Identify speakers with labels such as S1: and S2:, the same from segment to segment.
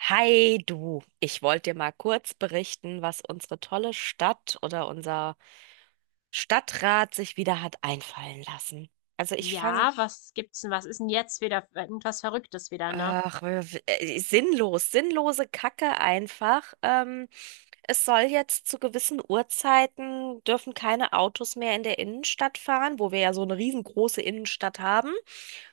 S1: Hi du, ich wollte dir mal kurz berichten, was unsere tolle Stadt oder unser Stadtrat sich wieder hat einfallen lassen. Also ich fange,
S2: Ja, was gibt's denn? Was ist denn jetzt wieder irgendwas Verrücktes wieder, ne?
S1: ach, sinnlose Kacke einfach. Es soll jetzt zu gewissen Uhrzeiten dürfen keine Autos mehr in der Innenstadt fahren, wo wir ja so eine riesengroße Innenstadt haben.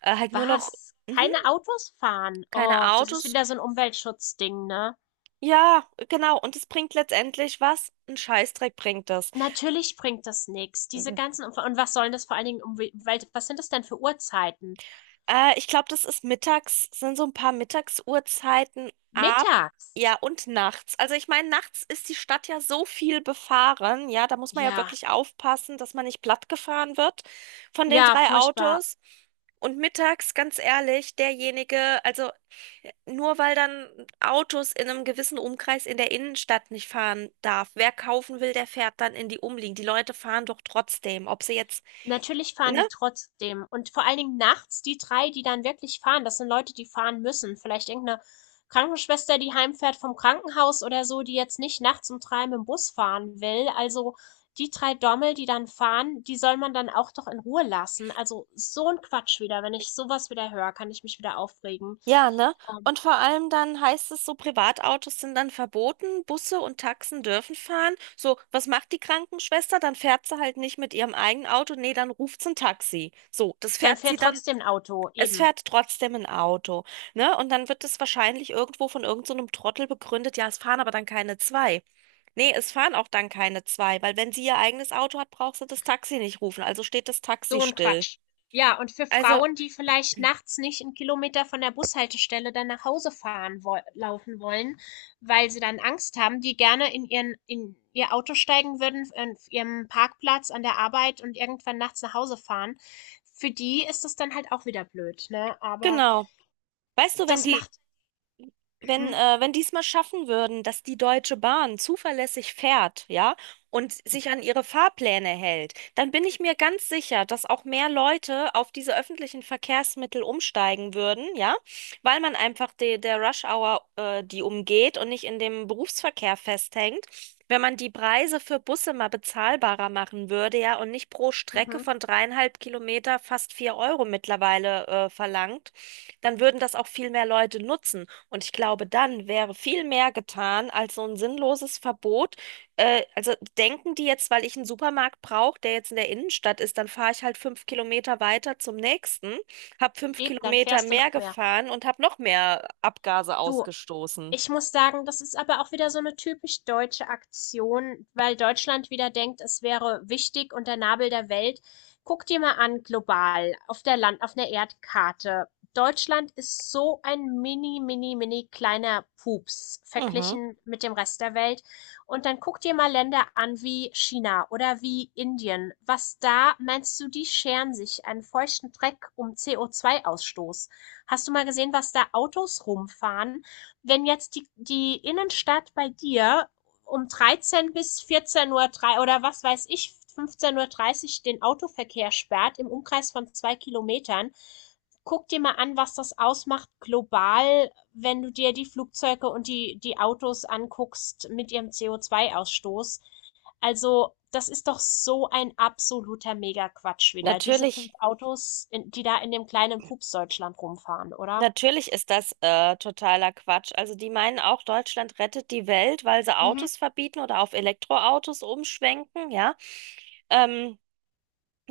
S1: Halt nur noch,
S2: Was?
S1: mhm,
S2: Keine Autos fahren?
S1: keine
S2: Oh, das ist
S1: Autos.
S2: wieder so ein Umweltschutzding, ne?
S1: Ja, genau. Und es bringt letztendlich was? Ein Scheißdreck bringt das.
S2: Natürlich bringt das nichts. Diese ganzen und was sollen das vor allen Dingen um was sind das denn für Uhrzeiten?
S1: Ich glaube, das ist mittags, sind so ein paar Mittagsuhrzeiten ab, ja,
S2: Mittags.
S1: und nachts. Also ich meine, nachts ist die Stadt ja so viel befahren, ja, da muss man ja
S2: Ja,
S1: wirklich aufpassen, dass man nicht plattgefahren wird von den
S2: ja,
S1: drei
S2: furchtbar.
S1: Autos. Und mittags, ganz ehrlich, derjenige, also nur weil dann Autos in einem gewissen Umkreis in der Innenstadt nicht fahren darf, wer kaufen will, der fährt dann in die Umliegend. Die Leute fahren doch trotzdem, ob sie jetzt,
S2: Natürlich fahren
S1: ne?
S2: die trotzdem. Und vor allen Dingen nachts die 3, die dann wirklich fahren, das sind Leute, die fahren müssen. Vielleicht irgendeine Krankenschwester, die heimfährt vom Krankenhaus oder so, die jetzt nicht nachts um 3 mit'm Bus fahren will. Also, die 3 Dommel, die dann fahren, die soll man dann auch doch in Ruhe lassen. Also, so ein Quatsch wieder. Wenn ich sowas wieder höre, kann ich mich wieder aufregen.
S1: Ja, ne?
S2: Ähm,
S1: Und vor allem dann heißt es so, Privatautos sind dann verboten, Busse und Taxen dürfen fahren. So, was macht die Krankenschwester? Dann fährt sie halt nicht mit ihrem eigenen Auto, nee, dann ruft sie ein Taxi. So, das
S2: Dann
S1: fährt sie
S2: fährt
S1: dann,
S2: trotzdem ein Auto,
S1: es
S2: eben.
S1: fährt trotzdem ein Auto, ne? Und dann wird es wahrscheinlich irgendwo von irgend so einem Trottel begründet, ja, es fahren aber dann keine zwei. Nee, es fahren auch dann keine zwei, weil wenn sie ihr eigenes Auto hat, braucht sie das Taxi nicht rufen, also steht das Taxi
S2: So ein
S1: still.
S2: Quatsch. Ja, und für
S1: Also,
S2: Frauen, die vielleicht nachts nicht 'n Kilometer von der Bushaltestelle dann nach Hause fahren woll laufen wollen, weil sie dann Angst haben, die gerne in ihr Auto steigen würden, an ihrem Parkplatz an der Arbeit und irgendwann nachts nach Hause fahren. Für die ist das dann halt auch wieder blöd, ne? Aber
S1: genau. Weißt du,
S2: das macht mhm,
S1: wenn die es mal schaffen würden, dass die Deutsche Bahn zuverlässig fährt, ja, und sich an ihre Fahrpläne hält, dann bin ich mir ganz sicher, dass auch mehr Leute auf diese öffentlichen Verkehrsmittel umsteigen würden, ja, weil man einfach der Rush Hour, die umgeht und nicht in dem Berufsverkehr festhängt. Wenn man die Preise für Busse mal bezahlbarer machen würde, ja, und nicht pro Strecke
S2: mhm.
S1: von 3,5 Kilometer fast 4 € mittlerweile, verlangt, dann würden das auch viel mehr Leute nutzen. Und ich glaube, dann wäre viel mehr getan als so ein sinnloses Verbot. Also denken die jetzt, weil ich einen Supermarkt brauche, der jetzt in der Innenstadt ist, dann fahre ich halt 5 Kilometer weiter zum nächsten, habe fünf
S2: Eben, dann
S1: Kilometer
S2: fährst du
S1: mehr
S2: noch mehr.
S1: gefahren und habe noch mehr Abgase
S2: Du
S1: ausgestoßen.
S2: Ich muss sagen, das ist aber auch wieder so eine typisch deutsche Aktion, weil Deutschland wieder denkt, es wäre wichtig und der Nabel der Welt. Guck dir mal an global auf der Land auf 'ner Erdkarte. Deutschland ist so ein mini, mini, mini kleiner Pups
S1: Mhm.
S2: verglichen mit dem Rest der Welt. Und dann guck dir mal Länder an wie China oder wie Indien. Was da meinst du, die scheren sich einen feuchten Dreck um CO2-Ausstoß? Hast du mal gesehen, was da Autos rumfahren? Wenn jetzt die Innenstadt bei dir um 13 bis 14 Uhr oder was weiß ich, 15:30 Uhr den Autoverkehr sperrt im Umkreis von 2 Kilometern, guck dir mal an, was das ausmacht global, wenn du dir die Flugzeuge und die Autos anguckst mit ihrem CO2-Ausstoß. Also, das ist doch so ein absoluter Mega-Quatsch wieder. Diese fünf
S1: Natürlich,
S2: Autos, die da in dem kleinen Pups Deutschland rumfahren, oder?
S1: natürlich ist das totaler Quatsch. Also die meinen auch, Deutschland rettet die Welt, weil sie
S2: Mhm.
S1: Autos verbieten oder auf Elektroautos umschwenken, ja. Ähm,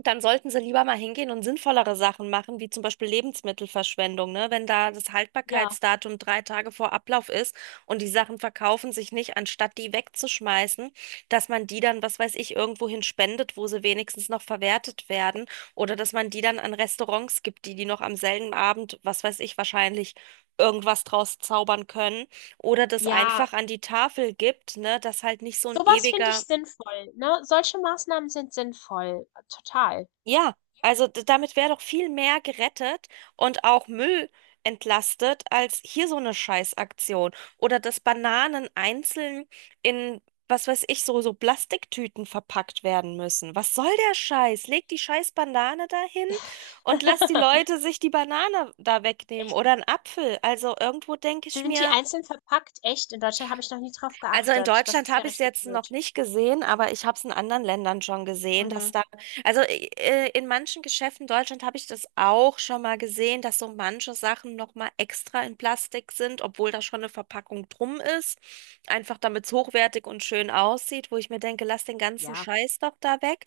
S1: Dann sollten sie lieber mal hingehen und sinnvollere Sachen machen, wie zum Beispiel Lebensmittelverschwendung, ne? Wenn da das
S2: Ja.
S1: Haltbarkeitsdatum 3 Tage vor Ablauf ist und die Sachen verkaufen sich nicht, anstatt die wegzuschmeißen, dass man die dann, was weiß ich, irgendwohin spendet, wo sie wenigstens noch verwertet werden oder dass man die dann an Restaurants gibt, die die noch am selben Abend, was weiß ich, wahrscheinlich irgendwas draus zaubern können oder das
S2: Ja,
S1: einfach an die Tafel gibt, ne? Dass halt nicht so ein
S2: sowas finde ich
S1: ewiger.
S2: sinnvoll, ne? Solche Maßnahmen sind sinnvoll, total.
S1: Ja, also damit wäre doch viel mehr gerettet und auch Müll entlastet als hier so eine Scheißaktion. Oder dass Bananen einzeln in, was weiß ich, so, so Plastiktüten verpackt werden müssen. Was soll der Scheiß? Leg die scheiß Banane dahin und lass die Leute sich die Banane da wegnehmen
S2: Echt,
S1: oder einen Apfel. Also irgendwo denke ich
S2: sind die
S1: mir,
S2: einzeln verpackt? Echt? In Deutschland habe ich noch nie drauf
S1: also in
S2: geachtet. Das
S1: Deutschland
S2: ist ja
S1: habe ich es
S2: richtig
S1: jetzt noch
S2: blöd.
S1: nicht gesehen, aber ich habe es in anderen Ländern schon gesehen, dass
S2: Mhm.
S1: da, also in manchen Geschäften in Deutschland habe ich das auch schon mal gesehen, dass so manche Sachen nochmal extra in Plastik sind, obwohl da schon eine Verpackung drum ist, einfach damit es hochwertig und schön aussieht, wo ich mir denke, lass den ganzen
S2: Ja.
S1: Scheiß doch da weg.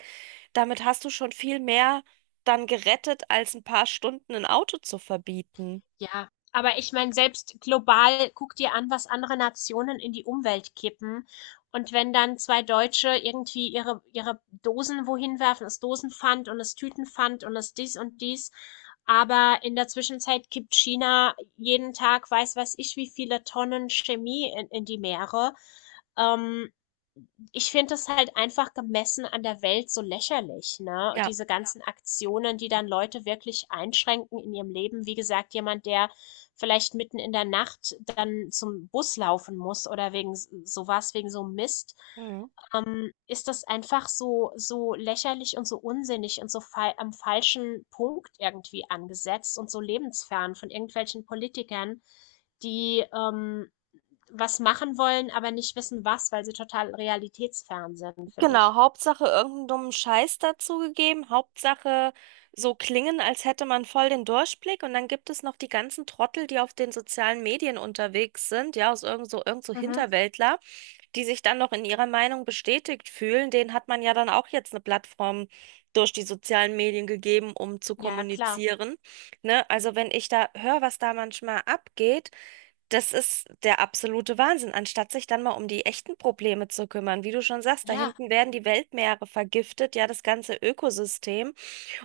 S1: Damit hast du schon viel mehr dann gerettet, als ein paar Stunden ein Auto zu verbieten.
S2: Ja, aber ich meine, selbst global guck dir an, was andere Nationen in die Umwelt kippen. Und wenn dann zwei Deutsche irgendwie ihre Dosen wohin werfen, das Dosenpfand und das Tütenpfand und das dies und dies. Aber in der Zwischenzeit kippt China jeden Tag, weiß ich, wie viele Tonnen Chemie in die Meere. Ähm, Ich finde es halt einfach gemessen an der Welt so lächerlich, ne? Und
S1: Ja.
S2: diese ganzen Aktionen, die dann Leute wirklich einschränken in ihrem Leben. Wie gesagt, jemand, der vielleicht mitten in der Nacht dann zum Bus laufen muss oder sowas, wegen so Mist,
S1: Mhm.
S2: ist das einfach so, so lächerlich und so unsinnig und so fa am falschen Punkt irgendwie angesetzt und so lebensfern von irgendwelchen Politikern, die, was machen wollen, aber nicht wissen, was, weil sie total realitätsfern sind, finde ich.
S1: Genau, Hauptsache irgendeinen dummen Scheiß dazugegeben. Hauptsache so klingen, als hätte man voll den Durchblick. Und dann gibt es noch die ganzen Trottel, die auf den sozialen Medien unterwegs sind, ja, aus irgend so
S2: Mhm.
S1: Hinterwäldler, die sich dann noch in ihrer Meinung bestätigt fühlen. Denen hat man ja dann auch jetzt eine Plattform durch die sozialen Medien gegeben, um zu
S2: Ja, klar.
S1: kommunizieren. Ne? Also wenn ich da höre, was da manchmal abgeht, das ist der absolute Wahnsinn, anstatt sich dann mal um die echten Probleme zu kümmern. Wie du schon sagst, da
S2: Ja.
S1: hinten werden die Weltmeere vergiftet, ja, das ganze Ökosystem.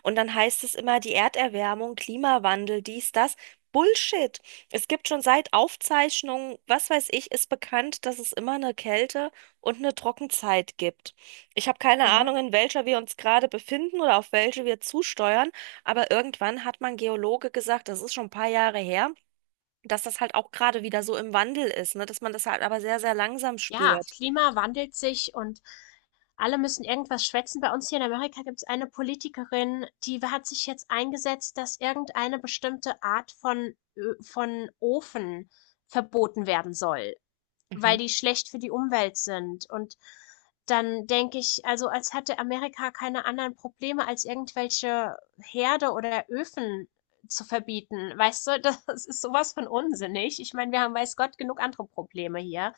S1: Und dann heißt es immer, die Erderwärmung, Klimawandel, dies, das. Bullshit. Es gibt schon seit Aufzeichnungen, was weiß ich, ist bekannt, dass es immer eine Kälte und eine Trockenzeit gibt. Ich habe keine
S2: Mhm.
S1: Ahnung, in welcher wir uns gerade befinden oder auf welche wir zusteuern, aber irgendwann hat man Geologe gesagt, das ist schon ein paar Jahre her, dass das halt auch gerade wieder so im Wandel ist, ne? Dass man das halt aber sehr, sehr langsam
S2: Ja,
S1: spürt.
S2: Klima wandelt sich und alle müssen irgendwas schwätzen. Bei uns hier in Amerika gibt es eine Politikerin, die hat sich jetzt eingesetzt, dass irgendeine bestimmte Art von Ö von Ofen verboten werden soll,
S1: Mhm.
S2: weil die schlecht für die Umwelt sind. Und dann denke ich, also als hätte Amerika keine anderen Probleme, als irgendwelche Herde oder Öfen zu verbieten. Weißt du, das ist sowas von unsinnig. Ich meine, wir haben weiß Gott genug andere Probleme hier.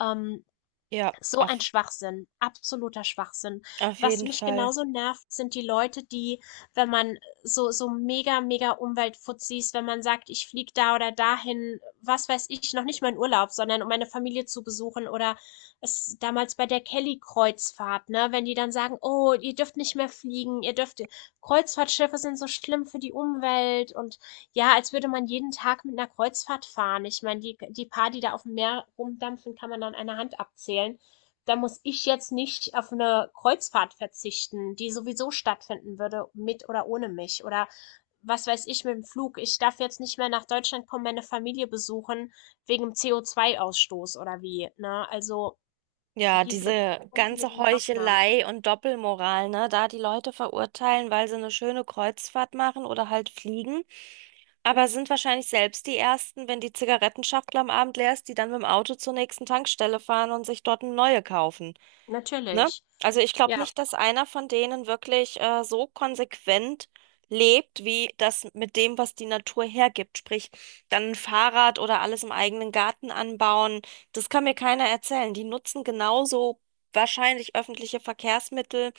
S2: Ähm,
S1: Ja,
S2: so ein Schwachsinn, absoluter Schwachsinn.
S1: auf
S2: Was
S1: jeden
S2: mich
S1: Fall.
S2: genauso nervt, sind die Leute, die, wenn man so, so mega, mega Umweltfuzis, wenn man sagt, ich fliege da oder dahin, was weiß ich, noch nicht mal in Urlaub, sondern um meine Familie zu besuchen oder es damals bei der Kelly-Kreuzfahrt, ne, wenn die dann sagen, oh, ihr dürft nicht mehr fliegen, ihr dürft, Kreuzfahrtschiffe sind so schlimm für die Umwelt und ja, als würde man jeden Tag mit einer Kreuzfahrt fahren. Ich meine, die, die paar, die da auf dem Meer rumdampfen, kann man an einer Hand abzählen. Da muss ich jetzt nicht auf eine Kreuzfahrt verzichten, die sowieso stattfinden würde, mit oder ohne mich. Oder was weiß ich mit dem Flug. Ich darf jetzt nicht mehr nach Deutschland kommen, meine Familie besuchen, wegen dem CO2-Ausstoß oder wie. Ne? Also
S1: Ja,
S2: diese
S1: diese ganze
S2: unsinnigen Maßnahmen.
S1: Heuchelei und Doppelmoral, ne? Da die Leute verurteilen, weil sie eine schöne Kreuzfahrt machen oder halt fliegen. Aber sind wahrscheinlich selbst die Ersten, wenn die Zigarettenschachtel am Abend leer ist, die dann mit dem Auto zur nächsten Tankstelle fahren und sich dort eine neue kaufen. Ne?
S2: Natürlich.
S1: Also ich glaube
S2: Ja.
S1: nicht, dass einer von denen wirklich so konsequent lebt, wie das mit dem, was die Natur hergibt. Sprich, dann ein Fahrrad oder alles im eigenen Garten anbauen. Das kann mir keiner erzählen. Die nutzen genauso wahrscheinlich öffentliche Verkehrsmittel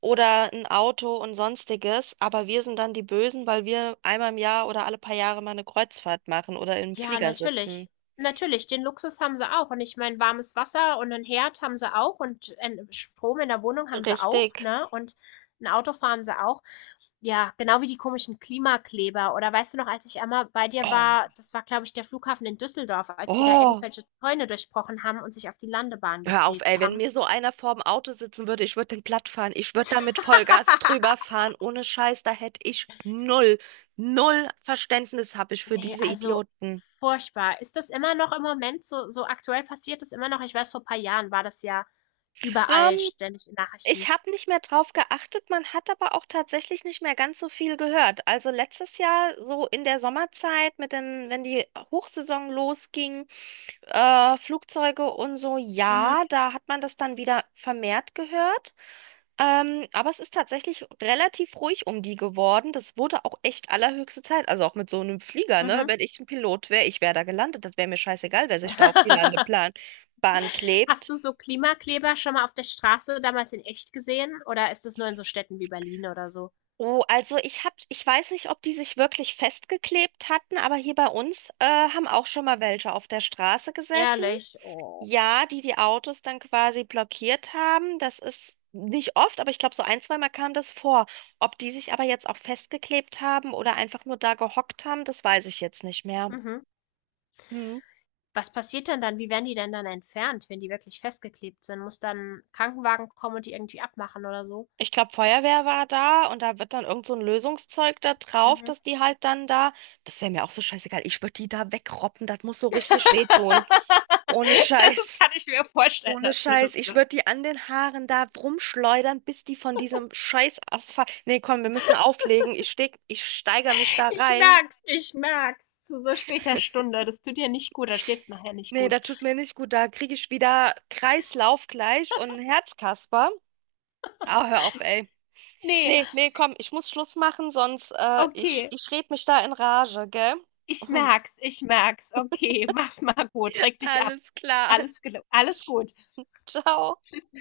S1: oder ein Auto und sonstiges. Aber wir sind dann die Bösen, weil wir einmal im Jahr oder alle paar Jahre mal eine Kreuzfahrt machen oder im
S2: Ja,
S1: Flieger sitzen.
S2: natürlich. Natürlich, den Luxus haben sie auch. Und ich meine, warmes Wasser und einen Herd haben sie auch und ein Strom in der Wohnung haben sie auch,
S1: Richtig.
S2: ne? Und ein Auto fahren sie auch. Ja, genau wie die komischen Klimakleber. Oder weißt du noch, als ich einmal bei dir
S1: Oh.
S2: war, das war, glaube ich, der Flughafen in Düsseldorf, als die da
S1: Oh.
S2: irgendwelche Zäune durchbrochen haben und sich auf die Landebahn
S1: Hör auf, ey,
S2: geklebt
S1: wenn
S2: haben.
S1: mir so einer vorm Auto sitzen würde, ich würde den platt fahren. Ich würde da mit Vollgas drüber fahren. Ohne Scheiß, da hätte ich null, null Verständnis habe ich für
S2: Nee,
S1: diese
S2: also
S1: Idioten.
S2: furchtbar. Ist das immer noch im Moment so aktuell, passiert das immer noch? Ich weiß, vor ein paar Jahren war das ja überall
S1: Ähm,
S2: ständig in
S1: Ich
S2: Nachrichten.
S1: habe nicht mehr drauf geachtet. Man hat aber auch tatsächlich nicht mehr ganz so viel gehört. Also letztes Jahr so in der Sommerzeit mit den, wenn die Hochsaison losging, Flugzeuge und so,
S2: Mhm,
S1: ja, da hat man das dann wieder vermehrt gehört. Aber es ist tatsächlich relativ ruhig um die geworden. Das wurde auch echt allerhöchste Zeit. Also auch mit so einem Flieger, ne?
S2: mhm.
S1: Wenn ich ein Pilot wäre, ich wäre da gelandet. Das wäre mir scheißegal, wer sich da auf die Landeplan Bahn
S2: Hast
S1: klebt.
S2: du so Klimakleber schon mal auf der Straße damals in echt gesehen oder ist das nur in so Städten wie Berlin oder so?
S1: Oh, also ich hab, ich weiß nicht, ob die sich wirklich festgeklebt hatten, aber hier bei uns haben auch schon mal welche auf der Straße gesessen.
S2: Ehrlich? Oh.
S1: Ja, die die Autos dann quasi blockiert haben, das ist nicht oft, aber ich glaube, so ein, zweimal kam das vor. Ob die sich aber jetzt auch festgeklebt haben oder einfach nur da gehockt haben, das weiß ich jetzt nicht mehr.
S2: Mhm.
S1: Hm.
S2: Was passiert denn dann? Wie werden die denn dann entfernt, wenn die wirklich festgeklebt sind? Muss dann 'n Krankenwagen kommen und die irgendwie abmachen oder so?
S1: Ich glaube, Feuerwehr war da und da wird dann irgend so ein Lösungszeug da drauf,
S2: Mhm.
S1: dass die halt dann da, das wäre mir auch so scheißegal, ich würde die da wegroppen, das muss so richtig wehtun. Ohne
S2: Das
S1: Scheiß.
S2: kann ich mir vorstellen,
S1: Ohne
S2: dass du
S1: Scheiß,
S2: das
S1: ich würde die
S2: machst.
S1: an den Haaren da rumschleudern, bis die von diesem scheiß Asphalt. Nee, komm, wir müssen auflegen. Ich steigere mich da
S2: Ich
S1: rein.
S2: merk's, ich merk's. Zu so später Stunde. Das tut dir nicht gut, da schläfst nachher nicht
S1: Nee,
S2: gut.
S1: da tut mir nicht gut. Da kriege ich wieder Kreislauf gleich und einen Herzkasper. Ah, hör auf, ey.
S2: Nee,
S1: Nee, nee, komm, ich muss Schluss machen, sonst
S2: okay.
S1: ich red mich da in Rage, gell?
S2: Ich merk's, ich merk's. Okay, mach's mal gut. Reg dich ab.
S1: Alles klar.
S2: Alles, gel- alles gut.
S1: Ciao.
S2: Tschüss.